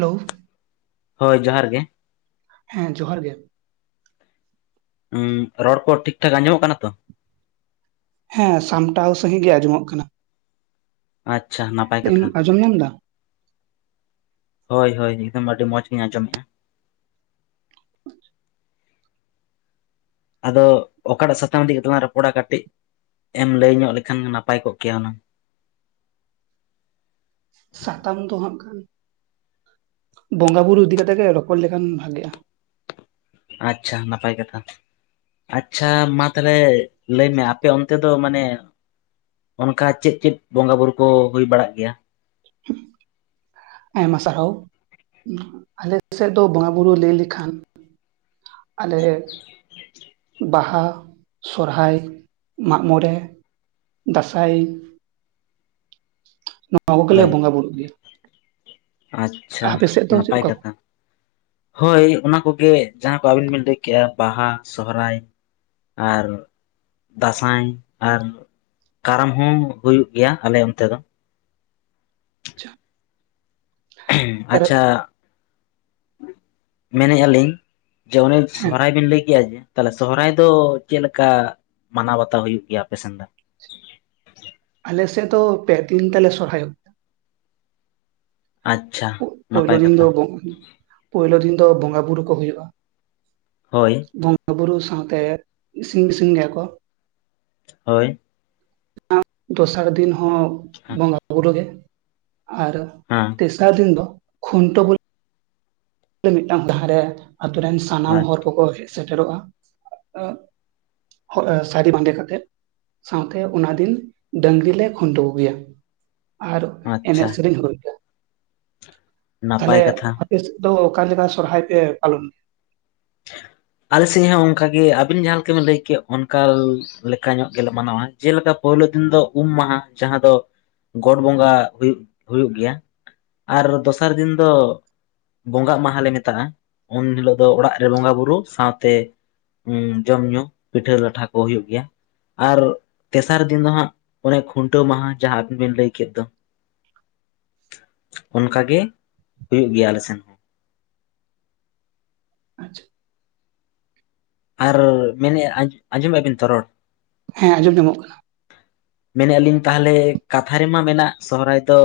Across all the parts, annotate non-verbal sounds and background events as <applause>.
Hello ᱦᱳᱭ ᱡᱚᱦᱟᱨ ᱜᱮ ᱦᱮᱸ ᱡᱚᱦᱟᱨ ᱜᱮ ᱦᱩᱸ ᱨᱚᱲ ᱠᱚ ᱴᱷᱤᱠ ᱴᱷᱟᱠ ᱟᱸᱡᱚ ᱢᱚᱜ ᱠᱟᱱᱟ ᱛᱚ ᱦᱮᱸ ᱥᱟᱢ ᱴᱟᱣ ᱥᱟᱹᱦᱤᱡ ᱜᱮ ᱟᱸᱡᱚ ᱢᱚᱜ ᱠᱟᱱᱟ᱾ ᱟᱪᱪᱷᱟ ᱱᱟᱯᱟᱭ ᱮᱢ ᱠᱟᱛᱷᱟ᱾ ᱟᱸᱡᱚᱢ ᱧᱟᱢ ᱮᱫᱟ ᱦᱳᱭ ᱦᱳᱭ ᱮᱠᱫᱚᱢ ᱟᱹᱰᱤ ᱢᱚᱸᱡᱽ ᱜᱤᱧ ᱟᱸᱡᱚᱢ ᱮᱫ-ᱟ᱾ ᱟᱫᱚ ᱚᱠᱟ ᱴᱟᱜ ᱥᱟᱛᱟᱢ ᱤᱫᱤ ᱠᱟᱛᱮ ᱞᱟᱝ ᱨᱚᱯᱚ ᱲᱟ ᱠᱟᱹᱴᱤᱡ ᱮᱢ ᱞᱟᱹᱭ ᱧᱚᱜ ᱞᱮ ᱠᱷᱟᱱ ᱱᱟᱯᱟᱭ ᱠᱚᱜ ᱠᱮᱭᱟ ᱦᱩᱱᱟᱹᱝ ᱥᱟᱛᱟᱢ ᱫᱚ ᱦᱟᱸᱜ ᱠᱷᱟᱱ ᱵᱚᱸᱜᱟ ᱵᱩᱨᱩ ᱤᱫᱤ ᱠᱟᱛᱮᱜ ᱜᱮ ᱨᱚᱯᱚᱲ ᱞᱮ ᱠᱷᱟᱱ ᱵᱷᱟᱜᱮᱜ-ᱟ᱾ ᱟᱪᱪᱷᱟ, ᱱᱟᱯᱟᱭ ᱠᱟᱛᱷᱟ᱾ ᱟᱪᱪᱷᱟ ᱢᱟ ᱛᱟᱸᱞᱮ ᱞᱟᱹᱭ ᱢᱮ ᱟᱯᱮ ᱚᱱᱛᱮ ᱫᱚ ᱢᱟᱱᱮ, ᱚᱱᱠᱟ ᱪᱮᱫ ᱪᱮᱫ ᱵᱚᱸᱜᱟ ᱵᱩᱨᱩ ᱠᱚ ᱦᱩᱭ ᱵᱟᱲᱟᱜ ᱜᱮᱭᱟ᱾ ᱟᱭᱢᱟ ᱥᱟᱨ ᱦᱟᱣ ᱟᱞᱮ ᱥᱮᱫ ᱫᱚ ᱵᱚᱸᱜᱟ ᱵᱩᱨᱩ ᱞᱟᱹᱭ ᱞᱮ ᱠᱷᱟᱱ ᱟᱞᱮ ᱵᱟᱦᱟ, ᱥᱚᱨᱦᱟᱭ, ᱢᱟᱜ ᱢᱚᱸᱬᱮ, ᱫᱟᱸᱥᱟᱭ ᱱᱚᱣᱟ ᱠᱚᱜᱮ ᱞᱮ ᱦᱳᱭ ᱵᱚᱸᱜᱟ ᱵᱩᱨᱩᱜ ᱜᱮᱭᱟ᱾ ᱟᱪᱪᱷᱟ ᱟᱯᱮ ᱥᱮᱫ ᱫᱚ ᱪᱮᱫ ᱱᱟᱯᱟᱭ ᱞᱮᱠᱟ ᱠᱚ ᱠᱟᱛᱷᱟ᱾ ᱦᱳᱭ ᱚᱱᱟ ᱠᱚ ᱜᱮ ᱡᱟᱸᱦᱟ ᱠᱚ ᱟᱹᱵᱤᱱ ᱵᱤᱱ ᱞᱟᱹᱭ ᱠᱮᱜ-ᱟ ᱵᱟᱦᱟ ᱥᱚᱦᱨᱟᱭ ᱟᱨ ᱫᱟᱸᱥᱟᱭ ᱟᱨ ᱠᱟᱨᱟᱢ ᱦᱚᱸ ᱦᱩᱭᱩᱜ ᱜᱮᱭᱟ ᱟᱞᱮ ᱚᱱᱛᱮ ᱫᱚ ᱟᱪᱪᱷᱟ ᱟᱪᱪᱷᱟ ᱢᱮᱱ ᱮᱜᱟ ᱟᱞᱤᱧ ᱡᱮ ᱚᱱᱮ ᱦᱮᱸ ᱥᱚᱨ ᱦᱟᱭ ᱵᱤᱱ ᱞᱟᱹᱭ ᱠᱮᱜ-ᱟ ᱡᱮ ᱛᱟᱸᱦᱞᱮ ᱥᱚᱦᱚ ᱨᱟᱭ ᱫᱚ ᱪᱮᱫ ᱞᱮᱠᱟ ᱢᱟᱱᱟᱣ ᱵᱟᱛᱟᱣ ᱦᱩᱭᱩᱜ ᱜᱮᱭᱟ ᱟᱯᱮ ᱥᱮᱱ ᱫᱚ, ᱟᱞᱮ ᱥᱮᱫ ᱫᱚ ᱯᱮ ᱫᱤᱱ ᱛᱮ ᱞᱮ ᱥᱚᱨᱦᱟ ᱭᱚᱜ <inaudible> ᱯᱳᱭᱞᱳ ᱱᱟᱯᱟᱭ ᱫᱤᱱ ᱠᱟᱛᱷᱟ ᱫᱚ ᱵᱚᱝ ᱯᱳᱭᱞᱳ ᱫᱤᱱ ᱫᱚ ᱵᱚᱸᱜᱟ ᱵᱩᱨᱩ ᱠᱚ ᱦᱳᱭᱳᱜ-ᱟ ᱦᱳᱭ ᱵᱚᱸᱜᱟ ᱵᱩᱨᱩ ᱥᱟᱶᱛᱮ ᱤᱥᱤᱱ ᱜᱤᱥᱤᱝ ᱜᱮᱭᱟ ᱠᱚ ᱦᱳᱭ ᱫᱚᱥᱟᱨ ᱫᱤᱱ ᱦᱚᱸ ᱵᱚᱸᱜᱟ ᱵᱩᱨᱩ ᱜᱮ ᱟᱨ ᱦᱮᱸ ᱛᱮᱥᱟᱨ ᱫᱤᱱ ᱫᱚ ᱠᱷᱩᱱᱴᱟ <unintelligible> <inaudible> ᱢᱤᱫ ᱴᱟᱝ ᱫᱷᱟᱨᱮ ᱟᱛᱳ ᱨᱮᱱ ᱥᱟᱱᱟᱢ ᱦᱚᱲ ᱠᱚ ᱠᱚ ᱦᱮᱡ ᱥᱮᱴᱮ ᱨᱚᱜ-ᱟ <inaudible> ᱦᱳᱭ ᱥᱟᱹᱨᱤ ᱵᱟᱸᱫᱮ ᱠᱟᱛᱮᱫ ᱥᱟᱶᱛᱮ ᱚᱱᱟ ᱫᱤᱱ ᱰᱟᱹᱝᱨᱤ ᱞᱮ ᱠᱷᱩᱱ ᱴᱟᱹᱣ ᱠᱚ ᱜᱮᱭᱟ ᱟᱨ ᱟᱪᱪᱷᱟ ᱮᱱᱮᱡ ᱥᱮᱨᱮᱧ <inaudible> ᱱᱟᱯᱟᱭ ᱛᱟᱦᱞᱮ ᱠᱟᱛᱷᱟ ᱟᱯᱮ ᱥᱮᱫ ᱫᱚ ᱚᱠᱟ ᱞᱮᱠᱟ ᱥᱚᱨ ᱦᱟᱭ ᱯᱮ ᱯᱟᱞᱚᱱ ᱟᱞᱮ ᱥᱮᱫ ᱦᱚᱸ ᱚᱱᱠᱟ ᱜᱮ ᱟᱹᱵᱤᱱ ᱡᱟᱦᱟ ᱞᱮᱠᱟ ᱵᱤᱱ ᱞᱟᱹᱭ ᱠᱮᱜ ᱚᱱᱠᱟ ᱞᱮᱠᱟ ᱧᱚᱜ ᱜᱮ ᱞᱮ ᱢᱟᱱᱟ ᱣᱟ ᱡᱮᱞᱮ ᱠᱟ ᱯᱳᱭᱞᱳ ᱫᱤᱱ ᱫᱚ ᱩᱢ ᱢᱟᱦᱟ ᱡᱟᱦᱟ ᱫᱚ ᱜᱚᱴ ᱵᱚᱸᱜᱟ ᱦᱩᱭᱩᱜ ᱦᱩᱭᱩᱜ ᱜᱮᱭᱟ ᱟᱨ ᱫᱚᱥᱟᱨ ᱫᱤᱱ ᱫᱚ ᱵᱚᱸᱜᱟᱜ ᱢᱟᱦᱟ ᱞᱮ ᱢᱮᱛᱟᱜ-ᱟ ᱩᱱ ᱦᱤᱞᱳᱜ ᱫᱚ ᱚᱲᱟᱜ ᱨᱮ ᱵᱚᱸᱜᱟ ᱵᱩᱨᱩ ᱥᱟᱶ ᱛᱮ ᱡᱚᱢ ᱧᱩ ᱯᱤᱴᱷᱟᱹ ᱞᱟᱴᱷᱟ ᱠᱚ ᱦᱩᱭᱩᱜ ᱜᱮᱭᱟ ᱟᱨ ᱛᱮᱥᱟᱨ ᱫᱤᱱ ᱫᱚ ᱦᱟᱜ ᱚᱱᱮ ᱠᱷᱩᱱ ᱴᱟᱹᱣ ᱢᱟᱦᱟ ᱡᱟᱦᱟ ᱟᱹᱵᱤᱱ ᱵᱤᱱ ᱞᱟᱹᱭ ᱠᱮᱫ ᱫᱚ <inaudible> ᱚᱱᱠᱟ ᱜᱮ ᱦᱩᱭᱩᱜ ᱜᱮᱭᱟ ᱟᱞᱮ ᱥᱮᱱ ᱦᱚᱸ ᱜᱮᱭᱟ ᱟᱪᱪᱷᱟ ᱟᱨ ᱢᱮᱱᱮᱫ-ᱟ ᱟᱸᱡᱚ ᱟᱸᱡᱚᱢ ᱮᱜᱟ ᱵᱤᱱ ᱛᱚ ᱨᱚᱲ ᱦᱮᱸ ᱟᱸᱡᱚᱢ ᱧᱟ ᱢᱚᱜ ᱠᱟᱱᱟ ᱢᱮᱱᱮᱫ-ᱟ ᱞᱤᱧ ᱛᱟᱦᱞᱮ ᱠᱟᱛᱷᱟ ᱨᱮᱢᱟ ᱢᱮᱱᱟᱜ ᱥᱚᱦᱚ ᱨᱟᱭ ᱫᱚ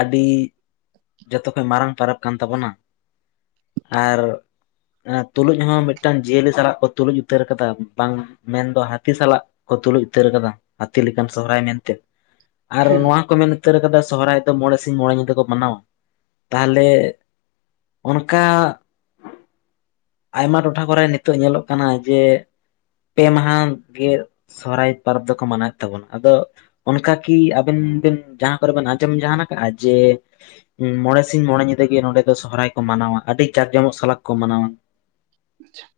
ᱟᱹᱰᱤ ᱡᱷᱚᱛᱚ ᱠᱷᱚᱡ ᱢᱟᱨᱟᱝ ᱯᱚᱨᱚᱵᱽ ᱠᱟᱱ ᱛᱟᱵᱚ ᱱᱟ ᱟᱨ ᱛᱩᱞᱩᱡ ᱦᱚᱸ ᱢᱤᱫ ᱴᱟᱝ ᱡᱤᱭᱟᱹᱞᱤ ᱥᱟᱞᱟᱜ ᱠᱚ ᱛᱩᱞᱩᱡ ᱩᱛᱟᱹᱨ ᱟᱠᱟᱫᱟ ᱵᱟᱝ ᱢᱮᱱ ᱫᱚ ᱦᱟᱹᱛᱤ ᱥᱟᱞᱟᱜ ᱠᱚ ᱛᱩᱞᱩᱡ ᱩᱛᱟᱹᱨ ᱠᱟᱫᱟ ᱦᱟᱹᱛᱤ ᱞᱮᱠᱟᱱ ᱥᱚᱦᱨᱟᱭ ᱢᱮᱱᱛᱮ᱾ ᱟᱨ ᱦᱮᱸ ᱱᱚᱣᱟ ᱠᱚ ᱢᱮᱱ ᱩᱛᱟᱹᱨ ᱟᱠᱟᱫᱟ ᱥᱚᱦᱨᱟᱭ ᱫᱚ ᱢᱚᱬᱮ ᱥᱤᱧ ᱢᱚᱬᱮ ᱧᱤᱫᱟᱹ ᱠᱚ ᱢᱟᱱᱟᱣᱟ᱾ ᱛᱟᱦᱚᱞᱮ ᱚᱱᱠᱟ ᱟᱭᱢᱟ ᱴᱚᱴᱷᱟ ᱠᱚᱨᱮ ᱱᱤᱛᱚᱜ ᱧᱮᱞᱚᱜ ᱠᱟᱱᱟ ᱡᱮ ᱯᱮ ᱢᱟᱦᱟ ᱜᱮ ᱥᱚᱦᱨᱟᱭ ᱯᱚᱨᱚᱵᱽ ᱫᱚᱠᱚ ᱢᱟᱱᱟᱣᱮᱫ᱾ ᱛᱟᱵᱚᱱᱟ ᱟᱫᱚ ᱚᱱᱠᱟ ᱠᱤ ᱟᱵᱮᱱ ᱵᱮᱱ ᱡᱟᱦᱟ ᱠᱚᱨᱮ ᱵᱮᱱ ᱟᱸᱡᱚᱢ ᱡᱟᱦᱟᱱ ᱠᱟᱜ-ᱟ ᱡᱮ ᱢᱚᱬᱮ ᱥᱤᱧ ᱢᱚᱬᱮ ᱧᱤᱫᱟᱹ ᱜᱮ ᱱᱚᱰᱮ ᱫᱚ ᱥᱚᱦᱨᱟᱭ ᱠᱚ ᱢᱟᱱᱟᱣᱟ ᱟᱹᱰᱤ ᱡᱟᱠ ᱡᱚᱢᱚᱜ ᱥᱟᱞᱟᱠ ᱠᱚ ᱢᱟᱱᱟᱣᱟ? ᱟᱪᱪᱷᱟ <inaudible>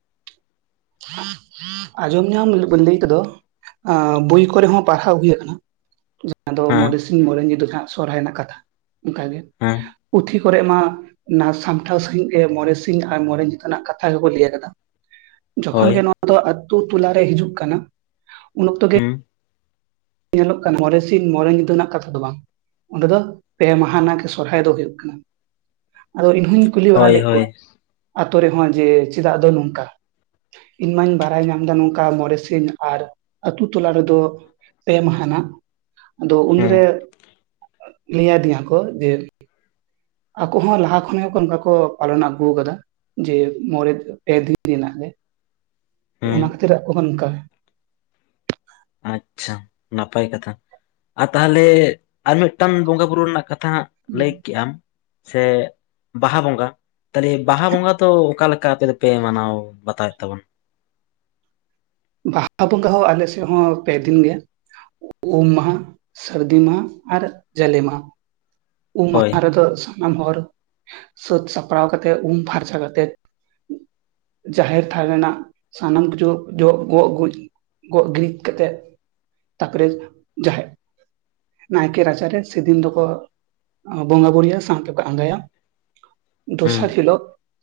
ᱟᱸᱡᱚᱢ ᱧᱟᱢ ᱞᱟᱹᱭ ᱠᱚᱫᱚ ᱟᱸ ᱵᱳᱭ ᱠᱚᱨᱮ ᱦᱚᱸ ᱯᱟᱲᱦᱟᱣ ᱦᱩᱭ ᱟᱠᱟᱱᱟ᱾ ᱟᱫᱚ ᱦᱮᱸ ᱢᱚᱬᱮ ᱥᱤᱧ ᱢᱚᱬᱮ ᱧᱤᱫᱟᱹ ᱦᱟᱜ ᱥᱚᱨᱦᱟᱭ ᱨᱮᱱᱟᱜ ᱠᱟᱛᱷᱟ ᱚᱱᱠᱟ ᱜᱮ ᱦᱮᱸ ᱯᱩᱛᱷᱤ ᱠᱚᱨᱮ ᱢᱟ ᱱᱟ ᱥᱟᱢᱴᱟᱣ ᱥᱟᱺᱦᱤᱡ ᱜᱮ ᱢᱚᱬᱮ ᱥᱤᱧ ᱟᱨ ᱢᱚᱬᱮ ᱧᱤᱫᱟᱹ ᱨᱮᱱᱟᱜ ᱠᱟᱛᱷᱟ ᱜᱮᱠᱚ ᱞᱟᱹᱭ ᱟᱠᱟᱫᱟ᱾ ᱡᱚᱠᱷᱚᱱ ᱦᱳᱭ ᱜᱮ ᱱᱚᱣᱟ ᱫᱚ ᱟᱹᱛᱩ ᱴᱚᱞᱟ ᱨᱮ ᱦᱤᱡᱩᱜ ᱠᱟᱱᱟ ᱩᱱ ᱚᱠᱛᱚ ᱜᱮ ᱦᱮᱸ ᱧᱮᱞᱚᱜ ᱠᱟᱱᱟ ᱢᱚᱬᱮ ᱥᱤᱧ ᱢᱚᱬᱮ ᱧᱤᱫᱟᱹ ᱨᱮᱱᱟᱜ ᱠᱟᱛᱷᱟ ᱫᱚ ᱵᱟᱝ, ᱚᱸᱰᱮ ᱫᱚ ᱯᱮ ᱢᱟᱦᱟᱱᱟᱜ ᱜᱮ ᱥᱚᱨᱦᱟᱭ ᱫᱚ ᱦᱩᱭᱩᱜ ᱠᱟᱱᱟ᱾ ᱟᱫᱚ ᱤᱧ ᱦᱚᱧ ᱠᱩᱞᱤ ᱵᱟᱲᱟ ᱦᱳᱭ ᱞᱮᱫ ᱦᱳᱭ ᱠᱚᱣᱟ ᱟᱹᱛᱳ ᱨᱮᱦᱚᱸ ᱡᱮ ᱪᱮᱫᱟᱜ ᱫᱚ ᱱᱚᱝᱠᱟ? ᱤᱧ ᱢᱟᱧ ᱵᱟᱲᱟᱭ ᱧᱟᱢ ᱫᱟ ᱱᱚᱝᱠᱟ ᱢᱚᱬᱮ ᱥᱤᱧ ᱟᱨ ᱟᱹᱛᱩ ᱴᱚᱞᱟ ᱨᱮᱫᱚ ᱯᱮ ᱢᱟᱦᱟᱱᱟᱜ ᱟᱫᱚ ᱦᱩᱸ ᱩᱱᱨᱮ ᱞᱟᱹᱭ ᱟᱫᱤᱧᱟ ᱠᱚ ᱡᱮ ᱟᱠᱚ ᱦᱚᱸ ᱞᱟᱦᱟ ᱠᱷᱚᱱ ᱜᱮᱠᱚ ᱚᱱᱠᱟ ᱠᱚ ᱯᱟᱞᱚᱱ ᱟᱹᱜᱩ ᱟᱠᱟᱫᱟ᱾ ᱡᱮ ᱢᱚᱬᱮ ᱫᱤ ᱯᱮ ᱫᱤ ᱨᱮᱱᱟᱜ ᱜᱮ ᱦᱩᱸ ᱚᱱᱟ ᱠᱷᱟᱹᱛᱤᱨᱟᱜ ᱠᱚᱦᱚᱸ ᱱᱚᱝᱠᱟ᱾ ᱟᱪᱪᱷᱟ ᱱᱟᱯᱟᱭ ᱠᱟᱛᱷᱟ᱾ ᱟᱨ ᱛᱟᱦᱚᱞᱮ ᱟᱨ ᱢᱤᱫᱴᱟᱝ ᱵᱚᱸᱜᱟ ᱵᱩᱨᱩ ᱨᱮᱱᱟᱜ ᱠᱟᱛᱷᱟ ᱦᱟᱜ ᱞᱟᱹᱭ ᱠᱮᱜ ᱟᱢ? ᱪᱮᱫ ᱵᱟᱦᱟ ᱵᱚᱸᱜᱟ ᱛᱟᱦᱚᱞᱮ ᱵᱟᱦᱟ ᱵᱚᱸᱜᱟ ᱫᱚ ᱚᱠᱟᱮᱠᱟ ᱟᱯᱮ ᱫᱚᱯᱮ ᱢᱟᱱᱟᱣ ᱵᱟᱛᱟᱣᱮᱫ ᱛᱟᱵᱚᱱᱟ? ᱵᱟᱦᱟ ᱵᱚᱸᱜᱟ ᱦᱚᱸ ᱟᱞᱮ ᱥᱮᱫ ᱦᱚᱸ ᱯᱮ ᱫᱤᱱ ᱜᱮ᱾ ᱩᱢ ᱢᱟᱦᱟ, ᱥᱟᱹᱨᱫᱤ ᱢᱟᱦᱟ, ᱟᱨ ᱡᱟᱞᱮ ᱢᱟᱦᱟ᱾ ᱩᱢ ᱦᱳᱭ ᱢᱟᱦᱟ ᱨᱮᱫᱚ ᱥᱟᱱᱟᱢ ᱦᱚᱨ ᱥᱟᱹᱛ ᱥᱟᱯᱲᱟᱣ ᱠᱟᱛᱮᱫ, ᱩᱢ ᱯᱷᱟᱨᱪᱟ ᱠᱟᱛᱮᱫ ᱡᱟᱦᱮᱨ ᱛᱷᱟᱱ ᱨᱮᱱᱟᱜ ᱥᱟᱱᱟᱢ ᱡᱚᱜ, ᱡᱚᱜ, ᱜᱚᱜ, ᱜᱩᱡ ᱜᱚᱜ ᱜᱩᱨᱤᱡ ᱠᱟᱛᱮᱫ ᱛᱟᱨᱯᱚᱨᱮ ᱡᱟᱦᱮᱫ ᱱᱟᱭᱠᱮ ᱨᱟᱪᱟ ᱨᱮ ᱥᱮ ᱫᱤᱱ ᱫᱚᱠᱚ ᱵᱚᱸᱜᱟ ᱵᱩᱨᱩᱭᱟᱹ ᱥᱟᱶᱛᱮ ᱠᱚ ᱟᱸᱜᱟᱭᱟ᱾ ᱦᱩᱸ ᱫᱚᱥᱟᱨ ᱦᱤᱞᱚᱜ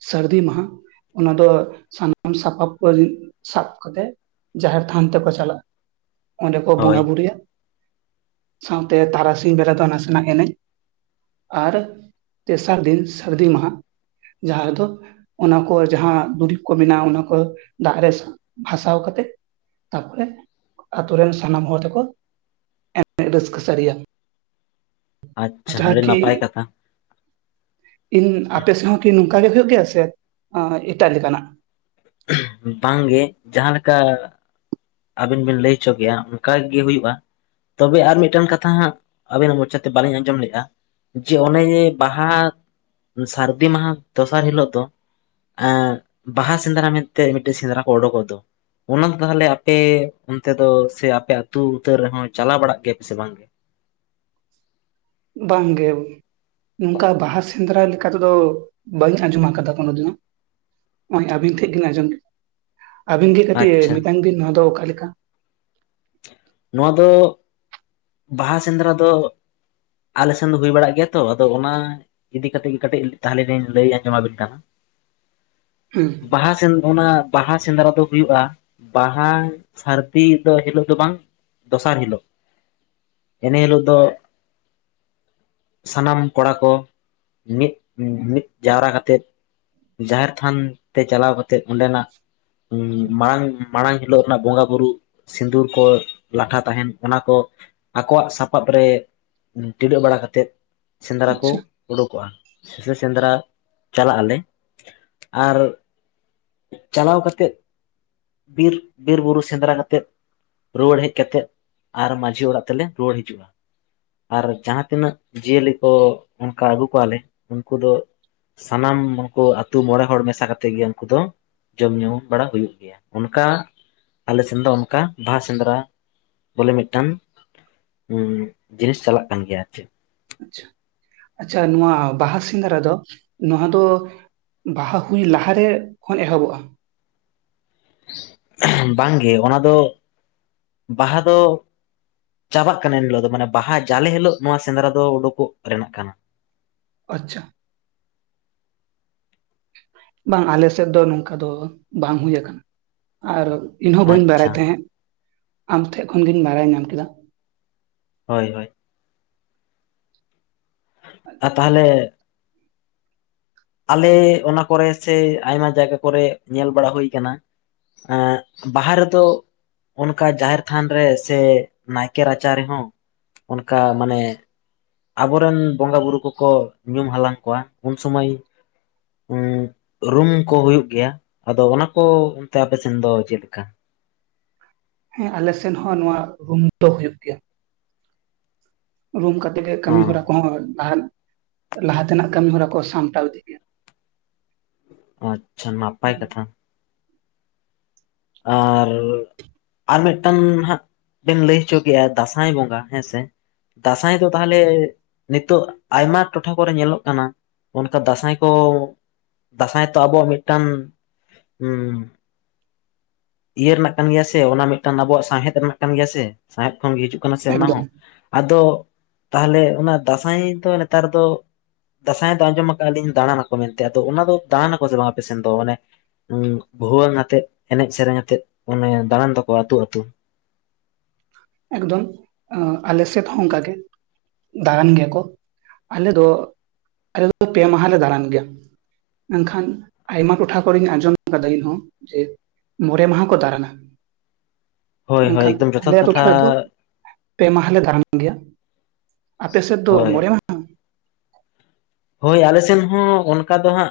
ᱥᱟᱹᱨᱫᱤ ᱢᱟᱦᱟ ᱚᱱᱟ ᱫᱚ ᱥᱟᱱᱟᱢ ᱥᱟᱯᱟᱵᱽ ᱠᱚ ᱥᱟᱵ ᱠᱟᱛᱮᱫ ᱡᱟᱦᱮᱨᱛᱷᱟᱱ ᱛᱮᱠᱚ ᱪᱟᱞᱟᱜ᱾ ᱚᱸᱰᱮ ᱠᱚ ᱦᱳᱭ ᱵᱚᱸᱜᱟ ᱵᱩᱨᱩᱭᱟ᱾ ᱥᱟᱶᱛᱮ ᱛᱟᱨᱟ ᱥᱤᱧ ᱵᱮᱲᱟ ᱫᱚ ᱱᱟᱥᱮᱱᱟᱜ ᱮᱱᱮᱡ ᱟᱨ ᱛᱮᱥᱟᱨ ᱫᱤᱱ ᱥᱟᱹᱨᱫᱤ ᱢᱟᱦᱟ ᱡᱟᱦᱟᱸ ᱨᱮ ᱫᱚ ᱚᱱᱟ ᱠᱚ ᱡᱟᱦᱟᱸ ᱫᱩᱨᱤᱵᱽ ᱠᱚ ᱢᱮᱱᱟᱜᱼᱟ᱾ ᱚᱱᱟ ᱠᱚ ᱫᱟᱜ ᱨᱮ ᱵᱷᱟᱥᱟᱣ ᱠᱟᱛᱮᱫ ᱛᱟᱯᱚᱨᱮ ᱟᱹᱛᱩ ᱨᱮᱱ ᱥᱟᱱᱟᱢ ᱦᱚᱲ ᱫᱚᱠᱚ ᱮᱱᱮᱡ ᱨᱟᱹᱥᱠᱟᱹ ᱥᱟᱹᱨᱤᱭᱟ᱾ ᱟᱪᱪᱷᱟ ᱟᱹᱰᱤ ᱡᱟᱦᱟᱸ ᱠᱤ ᱱᱟᱯᱟᱭ ᱠᱟᱛᱷᱟ ᱤᱧ ᱟᱯᱮ ᱥᱮᱣ ᱠᱤ ᱱᱚᱝᱠᱟ ᱜᱮ ᱦᱩᱭᱩᱜ ᱜᱮᱭᱟ ᱥᱮ ᱮᱴᱟᱜ ᱞᱮᱠᱟᱱᱟᱜ? ᱵᱟᱝᱜᱮ ᱡᱟᱦᱟᱸ ᱞᱮᱠᱟ ᱟᱵᱤᱱ ᱵᱤᱱ ᱞᱟᱹᱭ ᱚᱪᱚ ᱠᱮᱫᱼᱟ ᱚᱱᱠᱟ ᱜᱮ ᱦᱩᱭᱩᱜᱼᱟ᱾ ᱛᱚᱵᱮ ᱟᱨ ᱢᱤᱫᱴᱟᱱ ᱠᱟᱛᱷᱟ ᱦᱟᱸᱜ ᱟᱵᱤᱱᱟᱜ ᱢᱚᱪᱟᱛᱮ ᱵᱟᱞᱤᱧ ᱟᱸᱡᱚᱢ ᱞᱮᱫᱼᱟ᱾ ᱡᱮ ᱚᱱᱮ ᱵᱟᱦᱟ ᱥᱟᱹᱨᱫᱤ ᱢᱟᱦᱟ ᱫᱚᱥᱟᱨ ᱦᱤᱞᱚᱜ ᱫᱚ ᱟᱸ ᱵᱟᱦᱟ ᱥᱮᱸᱫᱽᱨᱟ ᱢᱮᱱᱛᱮ ᱢᱤᱫᱴᱮᱡ ᱥᱮᱸᱫᱽᱨᱟ ᱠᱚ ᱚᱰᱚᱠᱚᱜ ᱫᱚ ᱚᱱᱟ ᱫᱚ ᱛᱟᱦᱚᱞᱮ ᱟᱯᱮ ᱚᱱᱛᱮ ᱫᱚ ᱥᱮ ᱟᱯᱮ ᱟᱹᱛᱩ ᱩᱛᱟᱹᱨ ᱨᱮᱦᱚᱸ ᱪᱟᱞᱟᱣ ᱵᱟᱲᱟᱜ ᱜᱮᱭᱟ ᱯᱮ ᱥᱮ ᱵᱟᱝ? ᱵᱟᱝ ᱜᱮ᱾ ᱱᱚᱝᱠᱟ ᱵᱟᱦᱟ ᱥᱮᱸᱫᱽᱨᱟ ᱞᱮᱠᱟ ᱛᱮᱫᱚ ᱵᱟᱹᱧ ᱟᱸᱡᱚᱢ ᱟᱠᱟᱫᱟ ᱠᱚᱱᱳᱫᱤᱱᱳ ᱾ ᱱᱚᱜ-ᱚᱸᱭ ᱟᱹᱵᱤᱱ ᱴᱷᱮᱱ ᱜᱤᱱ ᱟᱸᱡᱚᱢ᱾ ᱟᱹᱵᱤᱱ ᱜᱮ ᱠᱟᱹᱴᱤᱡ ᱟᱪᱪᱷᱟ ᱢᱮᱛᱟᱹᱧ ᱵᱤᱱ ᱱᱚᱣᱟ ᱫᱚ ᱚᱠᱟᱞᱮᱠᱟ? ᱱᱚᱣᱟ ᱫᱚ ᱵᱟᱦᱟ ᱥᱮᱸᱫᱽᱨᱟ ᱫᱚ ᱟᱞᱮ ᱥᱮᱱ ᱫᱚ ᱦᱩᱭ ᱵᱟᱲᱟᱜ ᱜᱮᱭᱟ ᱛᱚ ᱟᱫᱚ ᱚᱱᱟ ᱤᱫᱤ ᱠᱟᱛᱮᱫ ᱜᱮ ᱠᱟᱹᱴᱤᱡ ᱛᱟᱦᱚᱞᱮ ᱞᱤᱧ ᱞᱟᱹᱭ ᱟᱸᱡᱚᱢ ᱟᱵᱤᱱ ᱠᱟᱱ ᱾ ᱦᱩᱸ ᱵᱟᱦᱟ ᱥᱮ ᱚᱱᱟ ᱵᱟᱦᱟ ᱥᱮᱸᱫᱽᱨᱟ ᱫᱚ ᱦᱩᱭᱩᱜᱼᱟ᱾ ᱵᱟᱦᱟ ᱥᱟᱹᱨᱫᱤ ᱫᱚ ᱦᱤᱞᱚᱜ ᱫᱚ ᱵᱟᱝ ᱾ ᱫᱚᱥᱟᱨ ᱦᱤᱞᱚᱜ ᱤᱱᱟᱹ ᱦᱤᱞᱚᱜ ᱫᱚ ᱥᱟᱱᱟᱢ ᱠᱚᱲᱟ ᱠᱚ ᱢᱤᱫ ᱢᱤᱫ ᱡᱟᱣᱨᱟ ᱠᱟᱛᱮᱫ ᱡᱟᱦᱮᱨᱛᱷᱟᱱ ᱛᱮ ᱪᱟᱞᱟᱣ ᱠᱟ ᱛᱮᱫ ᱚᱸᱰᱮᱱᱟᱜ ᱢᱟᱲᱟᱝ ᱢᱟᱲᱟᱝ ᱦᱤᱞᱚᱜ ᱨᱮᱱᱟᱜ ᱵᱚᱸᱜᱟ ᱵᱩᱨᱩ ᱥᱤᱸᱫᱩᱨ ᱠᱚ ᱞᱟᱴᱷᱟ ᱛᱟᱦᱮᱱ ᱚᱱᱟ ᱠᱚ ᱟᱠᱚᱣᱟᱜ ᱥᱟᱯᱟᱵᱽ ᱨᱮ ᱴᱤᱰᱟᱹᱜ ᱵᱟᱲᱟ ᱠᱟᱛᱮᱫ ᱥᱮᱸᱫᱽᱨᱟ ᱠᱚ ᱟᱪᱪᱷᱟ ᱚᱰᱚᱠᱚᱜᱼᱟ ᱥᱮ ᱥᱮᱸᱫᱽᱨᱟ ᱪᱟᱞᱟᱜ ᱟᱞᱮ ᱟᱨ ᱪᱟᱞᱟᱣ ᱠᱟᱛᱮᱫ ᱵᱤᱨ ᱵᱤᱨ ᱵᱩᱨᱩ ᱥᱮᱸᱫᱽᱨᱟ ᱠᱟᱛᱮᱫ ᱨᱩᱣᱟᱹᱲ ᱦᱮᱡ ᱠᱮᱛᱮᱫ ᱟᱨ ᱢᱟᱺᱡᱷᱤ ᱚᱲᱟᱜ ᱛᱮᱞᱮ ᱨᱩᱣᱟᱹᱲ ᱦᱤᱡᱩᱜ-ᱟ᱾ ᱟᱨ ᱡᱟᱦᱟᱸ ᱛᱤᱱᱟᱹᱜ ᱡᱤᱭᱟᱹᱞᱤ ᱠᱚ ᱚᱱᱠᱟ ᱟᱹᱜᱩ ᱠᱚᱣᱟ ᱞᱮ ᱩᱱᱠᱩ ᱫᱚ ᱥᱟᱱᱟᱢ ᱩᱱᱠᱩ ᱟᱛᱩ ᱢᱚᱬᱮ ᱦᱚᱲ ᱢᱮᱥᱟ ᱠᱟᱛᱮᱫ ᱜᱮ ᱩᱱᱠᱩ ᱫᱚ ᱡᱚᱢ ᱧᱩᱸ ᱵᱟᱲᱟ ᱦᱩᱭᱩᱜ ᱜᱮᱭᱟ ᱚᱱᱠᱟ ᱟᱞᱮ ᱥᱮᱱ ᱫᱚ ᱚᱱᱠᱟ, ᱵᱟᱦᱟ ᱥᱮᱸᱫᱽᱨᱟ ᱵᱚᱞᱮ ᱢᱤᱫᱴᱟᱝ ᱡᱤᱱᱤᱥ ᱪᱟᱞᱟᱜ ᱠᱟᱱ ᱜᱮᱭᱟ ᱟᱨ ᱪᱮᱫ ᱟᱪᱪᱷᱟ ᱟᱪᱪᱷᱟ ᱱᱚᱣᱟ ᱵᱟᱦᱟ ᱥᱮᱸᱫᱽᱨᱟ ᱫᱚ ᱱᱚᱦᱟ ᱫᱚ ᱵᱟᱦᱟ ᱦᱩᱭ ᱞᱟᱦᱟᱨᱮ ᱠᱷᱚᱱ ᱮᱦᱚᱵᱚᱜ-ᱟ᱾ ᱵᱟᱝᱜᱮ ᱚᱱᱟ ᱫᱚ ᱵᱟᱦᱟ ᱫᱚ ᱪᱟᱵᱟᱜ ᱠᱟᱱᱟ ᱮᱱ ᱦᱤᱞᱳᱜ ᱫᱚ ᱢᱟᱱᱮ ᱵᱟᱦᱟ ᱡᱟᱞᱮ ᱦᱤᱞᱳᱜ ᱱᱚᱣᱟ ᱥᱮᱸᱫᱽᱨᱟ ᱫᱚ ᱩᱰᱩᱠᱚᱜ ᱨᱮᱱᱟᱜ ᱠᱟᱱᱟ ᱟᱪᱪᱷᱟ ᱵᱟᱝ ᱟᱞᱮ ᱥᱮᱫ ᱫᱚ ᱱᱚᱝᱠᱟ ᱫᱚ ᱵᱟᱝ ᱦᱩᱭ ᱟᱠᱟᱱᱟ ᱟᱨᱼᱼ ᱤᱧ ᱦᱚᱸ ᱵᱟᱹᱧ ᱵᱟᱲᱟᱭ ᱟᱪᱪᱷᱟ ᱛᱟᱦᱮᱸᱜ ᱟᱢ ᱴᱷᱮᱱ ᱠᱷᱚᱱ ᱜᱤᱧ ᱵᱟᱲᱟᱭ ᱧᱟᱢ ᱠᱮᱫᱟ᱾ ᱦᱚᱭ ᱦᱚᱭ᱾ ᱟᱨ ᱛᱟᱦᱚᱞᱮ ᱟᱞᱮ ᱚᱱᱟ ᱠᱚᱨᱮ ᱥᱮ ᱟᱭᱢᱟ ᱡᱟᱭᱜᱟ ᱠᱚᱨᱮ ᱧᱮᱞ ᱵᱟᱲᱟ ᱦᱩᱭ ᱠᱟᱱᱟ, ᱵᱟᱦᱟ ᱨᱮ ᱫᱚᱼᱼ ᱚᱱᱠᱟ ᱡᱟᱦᱮᱨ ᱛᱷᱟᱱ ᱨᱮ ᱥᱮ ᱱᱟᱭᱠᱮ ᱨᱟᱪᱟ ᱨᱮᱦᱚᱸ ᱚᱱᱠᱟ ᱢᱟᱱᱮᱼᱼ ᱟᱵᱚ ᱨᱮᱱ ᱵᱚᱸᱜᱟ ᱵᱩᱨᱩ ᱠᱚᱠᱚ ᱧᱩᱢ ᱦᱟᱞᱟᱝ ᱠᱚᱣᱟ ᱩᱱ ᱥᱩᱢᱟᱹᱭ, ᱨᱩᱢ ᱠᱚ ᱦᱩᱭᱩᱜ ᱜᱮᱭᱟ ᱟᱫᱚ ᱚᱱᱟ ᱠᱚ ᱚᱱᱛᱮ ᱟᱯᱮ ᱥᱮᱱ ᱫᱚ ᱪᱮᱫ ᱞᱮᱠᱟ? ᱦᱮᱸ ᱟᱞᱮ ᱥᱮᱱ ᱦᱚᱸ ᱱᱚᱣᱟ ᱨᱩᱢ ᱫᱚ ᱦᱳᱭ ᱜᱮᱭᱟ᱾ ᱨᱩᱢ ᱠᱟᱛᱮ ᱜᱮ ᱚ ᱠᱟᱹᱢᱤ ᱦᱚᱨᱟ ᱠᱚᱦᱚᱸ ᱞᱟᱦᱟ ᱞᱟᱦᱟ ᱛᱮᱱᱟᱜ ᱠᱟᱹᱢᱤ ᱦᱚᱨᱟ ᱠᱚ ᱥᱟᱢᱴᱟᱣ ᱤᱫᱤ ᱜᱮᱭᱟ᱾ ᱟᱪᱪᱷᱟ ᱱᱟᱯᱟᱭ ᱠᱟᱛᱷᱟ᱾ ᱟᱨᱼᱼ ᱟᱨ ᱢᱤᱫ ᱴᱟᱝ ᱱᱦᱟᱸᱜ ᱵᱤᱱ ᱞᱟᱹᱭ ᱦᱚᱪᱚ ᱠᱮᱜᱼᱟ ᱫᱟᱸᱥᱟᱭ ᱵᱚᱸᱜᱟ ᱦᱮᱸ ᱥᱮ? ᱫᱟᱸᱥᱟᱭ ᱫᱚ ᱛᱟᱦᱞᱮ ᱱᱤᱛᱚᱜ ᱟᱭᱢᱟ ᱴᱚᱴᱷᱟ ᱠᱚᱨᱮ ᱧᱮᱞᱚᱜ ᱠᱟᱱᱟ, ᱚᱱᱠᱟ ᱫᱟᱸᱥᱟᱭ ᱠᱚ ᱫᱟᱸᱥᱟᱭ ᱛᱚ ᱟᱵᱚᱣᱟᱜ ᱢᱤᱫ, ᱴᱟᱝᱼᱼ ᱤᱭᱟᱹ ᱨᱮᱱᱟᱜ ᱠᱟᱱ ᱜᱮᱭᱟ ᱥᱮ ᱚᱱᱟ ᱢᱤᱫ ᱴᱟᱝ ᱟᱵᱚᱣᱟᱜ ᱥᱟᱶᱦᱮᱫ ᱨᱮᱱᱟᱜ ᱠᱟᱱ ᱜᱮᱭᱟ ᱥᱮ ᱥᱟᱶᱦᱮᱫ ᱠᱷᱚᱱ ᱜᱮ ᱦᱤᱡᱩᱜ ᱠᱟᱱᱟ ᱥᱮ ᱚᱱᱟ ᱮᱠᱫᱚᱢ ᱦᱚᱸ᱾ ᱟᱫᱚ ᱛᱟᱦᱚᱞᱮ ᱚᱱᱟ ᱫᱟᱸᱥᱟᱭ ᱫᱚ ᱱᱮᱛᱟᱨ ᱫᱚ? ᱫᱟᱸᱥᱟᱭ ᱫᱚ ᱟᱸᱡᱚᱢ ᱟᱠᱟᱫ ᱟᱞᱤᱧ ᱫᱟᱬᱟᱱᱟᱠᱚ ᱢᱮᱱᱛᱮ ᱟᱫᱚ ᱚᱱᱟ ᱫᱚ ᱫᱟᱬᱟᱱ ᱟᱠᱚ ᱥᱮ ᱵᱟᱝ ᱟᱯᱮ ᱥᱮᱱ ᱫᱚ ᱢᱟᱱᱮ? ᱵᱷᱩᱣᱟᱹᱝ ᱟᱛᱮᱫ ᱮᱱᱮᱡ ᱥᱮᱨᱮᱧ ᱟᱛᱮᱫ ᱚᱱᱮ ᱫᱟᱬᱟᱱ ᱫᱚ ᱠᱚ ᱟᱹᱛᱩ, ᱟᱹᱛᱩ, ᱮᱠᱫᱚᱢ ᱟᱞᱮ ᱥᱮᱫ ᱦᱚᱸ ᱚᱝᱠᱟ ᱜᱮ ᱫᱟᱬᱟᱱ ᱜᱮᱭᱟ ᱠᱚ ᱟᱞᱮ ᱫᱚ ᱟᱞᱮᱫ ᱫᱚ ᱯᱮ ᱢᱟᱦᱟ ᱞᱮ ᱫᱟᱬᱟᱱ ᱜᱮᱭᱟ᱾ ᱢᱮᱱᱠᱷᱟᱱ ᱟᱭᱢᱟ ᱴᱚᱴᱷᱟ ᱠᱚᱨᱮᱧ ᱟᱸᱡᱚᱢ ᱟᱠᱟᱫᱟ ᱤᱧ ᱦᱚᱸ ᱡᱮᱼᱼ ᱢᱚᱬᱮ ᱢᱟᱦᱟ ᱠᱚ ᱫᱟᱬᱟᱱᱟ᱾ ᱦᱚᱭ ᱦᱚᱭ ᱢᱮᱱᱠᱷᱟᱱ ᱮᱠᱫᱚᱢ ᱡᱚᱛᱷᱟᱛ᱾ ᱟᱞᱮ ᱠᱟᱛᱷᱟ ᱴᱚᱴᱷᱟ ᱨᱮᱫᱚ ᱯᱮ ᱢᱟᱦᱟ ᱞᱮ ᱫᱟᱨᱟᱱ ᱜᱮᱭᱟ ᱟᱯ ᱥᱮᱫ ᱫᱚ ᱦᱳᱭ ᱢᱚᱬᱮ ᱢᱟᱦᱟ? ᱦᱳᱭ ᱟᱞᱮ ᱥᱮᱱ ᱦᱚᱸ ᱚᱱᱠᱟ ᱫᱚ ᱦᱟᱸᱜᱼᱼ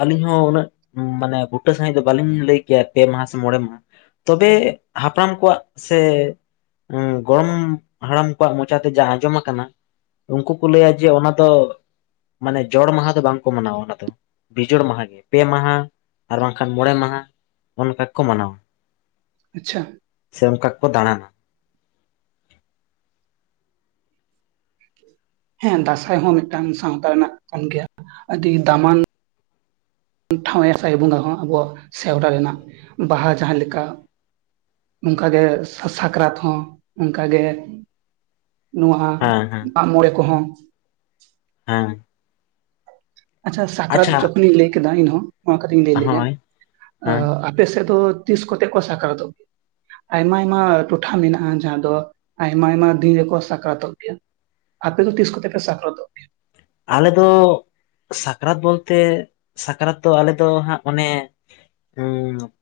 ᱟᱹᱞᱤᱧ ᱦᱚᱸ ᱩᱱᱟᱹᱜ ᱢᱟᱱᱮ ᱵᱩᱴᱟᱹ ᱥᱟᱺᱦᱤᱡ ᱫᱚ ᱵᱟᱹᱞᱤᱧ ᱞᱟᱹᱭ ᱠᱮᱭᱟ ᱯᱮ ᱢᱟᱦᱟ ᱥᱮ ᱢᱚᱬᱮ ᱢᱟᱦᱟ᱾ ᱛᱚᱵᱮ ᱦᱟᱯ ᱲᱟᱢ ᱠᱚ ᱣᱟᱜ ᱥᱮ ᱜᱚᱲᱚᱢ ᱦᱟᱲᱟᱢ ᱠᱚ ᱣᱟᱜ ᱢᱚᱪᱟ ᱛᱮ ᱡᱟᱦᱟᱸ ᱟᱸᱡᱚᱢ ᱟᱠᱟᱱᱟ ᱩᱱᱠᱩ ᱠᱚ ᱞᱟᱹᱭᱟ ᱡᱮ ᱚᱱᱟ ᱫᱚ ᱢᱟᱱᱮ ᱡᱚᱲ ᱢᱟᱦᱟ ᱫᱚ ᱵᱟᱝ ᱠᱚ ᱢᱟ ᱱᱟᱣᱟ ᱚᱱᱟ ᱫᱚ ᱵᱤᱡᱚᱲ ᱢᱟᱦᱟ ᱜᱮ ᱯᱮ ᱢᱟᱦᱟᱸ ᱟᱨ ᱵᱟᱝ ᱠᱷᱟᱱ ᱢᱚᱬᱮ ᱢᱟᱦᱟᱸ ᱚᱱᱚ ᱚᱱᱠᱟ ᱠᱚ ᱢᱟᱱᱟ ᱣᱟ ᱟᱪᱪᱷᱟ ᱥᱮ ᱚᱱᱠᱟ ᱠᱚ ᱫᱟᱬᱟ ᱱᱟ ᱦᱮᱸ ᱫᱟᱸᱥᱟᱭ ᱦᱚᱸ ᱢᱤᱫ ᱴᱟᱝ ᱥᱟᱶᱛᱟ ᱨᱮᱱᱟᱜ ᱠᱟᱱ ᱜᱮᱭᱟ ᱟᱹᱰᱤ ᱫᱟᱢᱟᱱ ᱴᱷᱟᱶ ᱮ ᱥᱟᱭ ᱵᱚᱸᱜᱟ ᱦᱚᱸ ᱟᱵᱚ ᱣᱟᱜ ᱥᱮᱣᱨᱟ ᱨᱮᱱᱟᱜ ᱵᱟᱦᱟ ᱡᱟᱦᱟᱸ ᱞᱮᱠᱟ ᱚᱝᱠᱟ ᱜᱮ ᱥᱟ ᱥᱟᱠ ᱨᱟᱛ ᱦᱚᱸ ᱚᱱᱠᱟ ᱜᱮ ᱱᱚᱣᱟ ᱦᱚᱸ ᱦᱮᱸ ᱦᱮᱸ ᱢᱟᱜ ᱢᱚᱬᱮ ᱠᱚ ᱦᱚᱸ ᱦᱮᱸ ᱟᱪᱪᱷᱟ ᱥᱟᱠ ᱨᱟᱛ ᱟᱪᱪᱷᱟ ᱡᱚ ᱠᱷᱚᱱ ᱤᱧ ᱞᱟᱹᱭ ᱠᱮᱫᱟ ᱤᱧ ᱦᱚᱸ ᱚᱱᱟ ᱠᱟᱹᱴᱤᱡ ᱤᱧ ᱞᱟᱹᱭ ᱞᱮᱜᱟ ᱦᱳᱭ ᱦᱳᱭ ᱟᱯᱮ ᱥᱮᱫ ᱫᱚ ᱛᱤᱥ ᱠᱚ ᱛᱮ ᱠᱚ ᱥᱟᱠ ᱨᱟᱛ ᱚᱜᱼᱟ ᱟᱭᱢᱟ ᱟᱭᱢᱟ ᱴᱚᱴᱷᱟ ᱢᱮᱱᱟᱜᱼᱟ ᱡᱟᱦᱟᱸ ᱫᱚ ᱟᱭᱢᱟ ᱟᱭᱢᱟ ᱫᱤᱱ ᱨᱮ ᱠᱚ ᱥᱟᱠᱨᱟᱛ ᱚᱜ ᱜᱮ ᱭᱟ ᱟᱯᱮ ᱫᱚ ᱛᱤᱥ ᱠᱚ ᱛᱮ ᱯᱮ ᱥᱟᱠᱨᱟᱛ ᱚᱜ ᱜᱮ ᱭᱟ ᱟᱞᱮ ᱫᱚ ᱥᱟᱠᱨᱟᱛ ᱵᱚᱞ ᱛᱮ ᱥᱟᱠᱨᱟᱛ ᱫᱚ ᱟᱞᱮ ᱫᱚ ᱦᱟᱸᱜ ᱚᱱᱮ <unintelligible>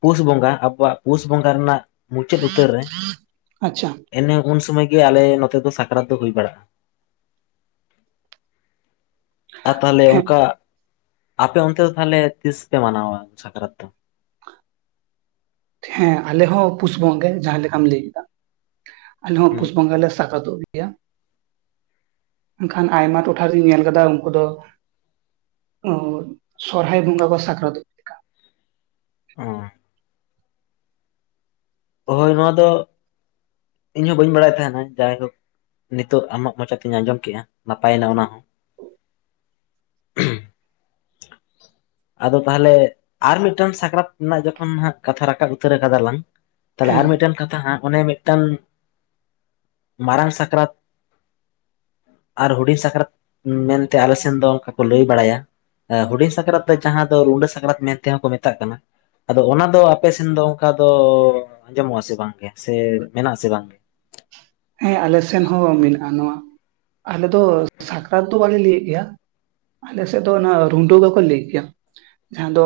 ᱯᱩᱥ ᱵᱚᱸᱜᱟ ᱟᱵᱚ ᱣᱟᱜ ᱯᱩᱥ ᱵᱚᱸᱜᱟ ᱨᱮᱱᱟᱜ ᱢᱩᱪᱟᱹᱫ ᱩᱛᱟᱹᱨ ᱨᱮ ᱟᱪᱪᱷᱟ ᱮᱱᱮ ᱩᱱ ᱥᱩᱢᱳᱭ ᱜᱮ ᱟᱞᱮ ᱱᱚ ᱛᱮ ᱫᱚ ᱥᱟᱠᱨᱟᱛ ᱫᱚ ᱦᱩᱭ ᱵᱟᱲᱟᱜᱼᱟ ᱟᱨ ᱛᱟᱦᱞᱮ ᱦᱮᱸ ᱚᱱᱠᱟ ᱟᱯᱮ ᱚᱱ ᱛᱮ ᱫᱚ ᱛᱟᱦᱞᱮ ᱛᱤᱥ ᱯᱮ ᱢᱟᱱᱟᱣ ᱟ ᱥᱟᱠᱨᱟᱛ ᱫᱚ ᱦᱮᱸ ᱟᱞᱮ ᱦᱚᱸ ᱯᱩᱥ ᱵᱚᱸᱜᱚ ᱜᱮ ᱡᱟᱦᱟᱸ ᱞᱮ ᱠᱟᱢ ᱞᱟᱹᱭ ᱠᱮᱫᱟ ᱟᱞᱮ ᱦᱚᱸ ᱦᱩᱸ ᱯᱩᱥ ᱵᱚᱸᱜᱟ ᱞᱮ ᱥᱟᱠᱨᱟᱛ ᱚᱜ ᱜᱮᱭᱟ ᱢᱮᱱ ᱠᱷᱟᱱ ᱟᱭᱢᱟ ᱴᱚᱴᱷᱟ ᱨᱤᱧ ᱧᱮᱞ ᱠᱟᱫᱟ ᱩᱱᱠᱩ ᱫᱚ ᱚ ᱥᱚᱨ ᱦᱟᱭ ᱵᱷᱚᱸᱜᱟ ᱠᱚ ᱥᱟᱠᱨᱟᱛ ᱚ ᱦᱳᱭ ᱱᱚᱶᱟ ᱫᱚ ᱤᱧ ᱦᱚ ᱵᱟᱹᱧ ᱵᱟᱲᱟᱭ ᱛᱟᱦᱮ ᱱᱟ ᱡᱟᱭ ᱦᱳᱠ ᱱᱤᱛᱚᱜ ᱟᱢᱟᱜ ᱢᱚᱪᱟ ᱛᱮᱧ ᱟᱸᱡᱚᱢ ᱠᱮᱜᱼᱟ ᱱᱟᱯᱟᱭ ᱱᱟ ᱚᱱᱟ ᱦᱚᱸ <inaudible> ᱟᱫᱚ ᱛᱟᱦᱞᱮ ᱟᱨ ᱢᱤᱫ ᱴᱟᱝ ᱥᱟᱠᱨᱟᱛ ᱨᱮᱱᱟᱜ ᱡᱚᱠᱷᱚᱱ ᱦᱟᱸᱜ ᱠᱟᱛᱷᱟ ᱨᱟᱠᱟᱵ ᱩᱛᱟᱹᱨ ᱟᱠᱟᱫᱟ ᱞᱟᱝ ᱛᱟᱦᱞᱮ ᱟᱨ ᱦᱮᱸ ᱢᱤᱫ ᱴᱟᱱ ᱠᱟᱛᱷᱟ ᱦᱟᱸᱜ ᱚᱱᱮ ᱢᱤᱫ ᱴᱟᱝ ᱢᱟᱨᱟᱝ ᱥᱟᱠᱨᱟᱛ ᱟᱨ ᱦᱩᱰᱤᱧ ᱥᱟᱠᱨᱟᱛ ᱢᱮᱱ ᱛᱮ ᱟᱞᱮ ᱥᱮᱱ ᱫᱚ ᱚᱱᱠᱟ ᱠᱚ ᱞᱟᱹᱭ ᱵᱟᱲᱟ ᱭᱟ ᱮ ᱦᱩᱰᱤᱧ ᱥᱟᱠᱨᱟᱛ ᱫᱚ ᱡᱟᱦᱟᱸ ᱫᱚ ᱨᱩᱰᱟᱹ ᱥᱟᱠᱨᱟᱛ ᱢᱮᱱ ᱛᱮ ᱦᱚᱸ ᱠᱚ ᱢᱮᱛᱟᱜ ᱠᱟᱱᱟ ᱟᱫᱚ ᱚᱱᱟ ᱫᱚ ᱟᱯᱮ ᱥᱮᱱ ᱫᱚ ᱚᱱᱠᱟ ᱫᱚ ᱟᱸᱡᱚ ᱢᱚᱜᱼᱟ ᱥᱮ ᱵᱟᱝ ᱜᱮ ᱥᱮ ᱢᱮᱱᱟᱜᱼᱟ ᱥᱮ ᱵᱟᱝ ᱜᱮ ᱦᱮᱸ ᱟᱞᱮ ᱥᱮᱱ ᱦᱚᱸ ᱢᱮᱱᱟᱜᱼᱟ ᱱᱚᱣᱟ ᱟᱞᱮ ᱫᱚ ᱥᱟᱠᱨᱟᱛ ᱫᱚ ᱵᱟᱞᱮ ᱞᱟᱹᱭ ᱜᱮ ᱭᱟ ᱟᱞᱮ ᱥᱮᱫ ᱫᱚ ᱚᱱᱟ ᱨᱩᱱᱰᱩᱹ ᱜᱮᱠᱚ ᱞᱟᱹᱭ ᱜᱮᱭᱟ ᱡᱟᱦᱟᱸ ᱫᱚ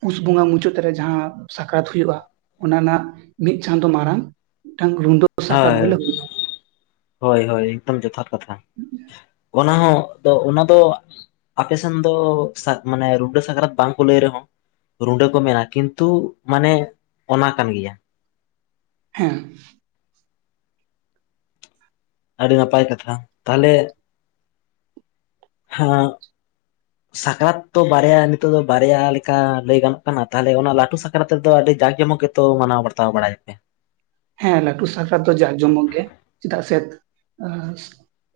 ᱯᱩᱥ ᱵᱚᱸᱜᱟ ᱢᱩᱪᱟᱹᱫ ᱨᱮ ᱡᱟᱦᱟᱸ ᱥᱟᱠ ᱨᱟᱛ ᱦᱩᱭᱩᱜᱼᱟ ᱚᱱᱟ ᱨᱮᱱᱟᱜ ᱢᱤᱫ ᱪᱟᱸᱫᱳ ᱢᱟᱨᱟᱝ ᱢᱤᱫ ᱴᱟᱝ ᱨᱩᱱᱰᱚᱹ ᱦᱳᱭ ᱦᱳᱭ ᱦᱳᱭ ᱮᱠᱫᱚᱢ ᱡᱚᱛᱷᱟᱛ ᱠᱟᱛᱷᱟ ᱚᱱᱟ ᱦᱚᱸ ᱟᱫᱚ ᱚᱱᱟ ᱫᱚ ᱟᱯᱮ ᱥᱮᱱ ᱫᱚ ᱢᱟᱱᱮ ᱨᱩᱰᱟᱹ ᱥᱟᱠᱨᱟᱛ ᱵᱟᱝ ᱠᱚ ᱞᱟᱹᱭ ᱨᱮ ᱦᱚᱸ ᱨᱩᱰᱟᱹ ᱠᱚ ᱢᱮᱱᱟ ᱠᱤᱱᱛᱩ ᱢᱟᱱᱮ ᱚᱱᱟ ᱠᱟᱱ ᱜᱮ ᱭᱟ ᱦᱮᱸ ᱟᱹᱰᱤ ᱱᱟᱯᱟᱭ ᱠᱟᱛᱷᱟ ᱛᱟᱦᱚ ᱞᱮ ᱦᱮᱸ <inaudible> ᱥᱟᱠᱨᱟᱛ ᱫᱚ ᱵᱟᱨᱭᱟ ᱱᱤᱛᱚᱜ ᱫᱚ ᱵᱟᱨᱭᱟ ᱞᱮᱠᱟ ᱞᱟᱹᱭ ᱜᱟᱱᱚᱜ ᱠᱟᱱᱟ ᱛᱟᱦᱚᱼᱞᱮ ᱚᱱᱟ ᱞᱟᱹᱴᱩ ᱥᱟᱠᱨᱟᱛ ᱨᱮ ᱫᱚ ᱟᱹᱰᱤ ᱡᱟᱸᱠ ᱡᱚᱢᱚᱠ ᱜᱮ ᱛᱚ ᱢᱟᱱᱟᱣ ᱵᱟᱛᱟᱣ ᱵᱟᱲᱟᱭ <unintelligible> ᱦᱮᱸ ᱞᱟᱹᱴᱩ ᱥᱟᱠ ᱨᱟᱛ ᱫᱚ ᱡᱟᱠ ᱡᱚᱢᱚᱠ ᱜᱮ ᱪᱮᱫᱟᱜ ᱥᱮ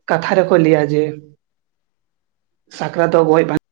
ᱠᱟᱛᱷᱟ ᱨᱮ ᱠᱚ ᱞᱟᱹᱭᱟ ᱡᱮ ᱥᱟᱠᱨᱟᱛ ᱫᱚ ᱜᱚᱡ ᱵᱟᱧ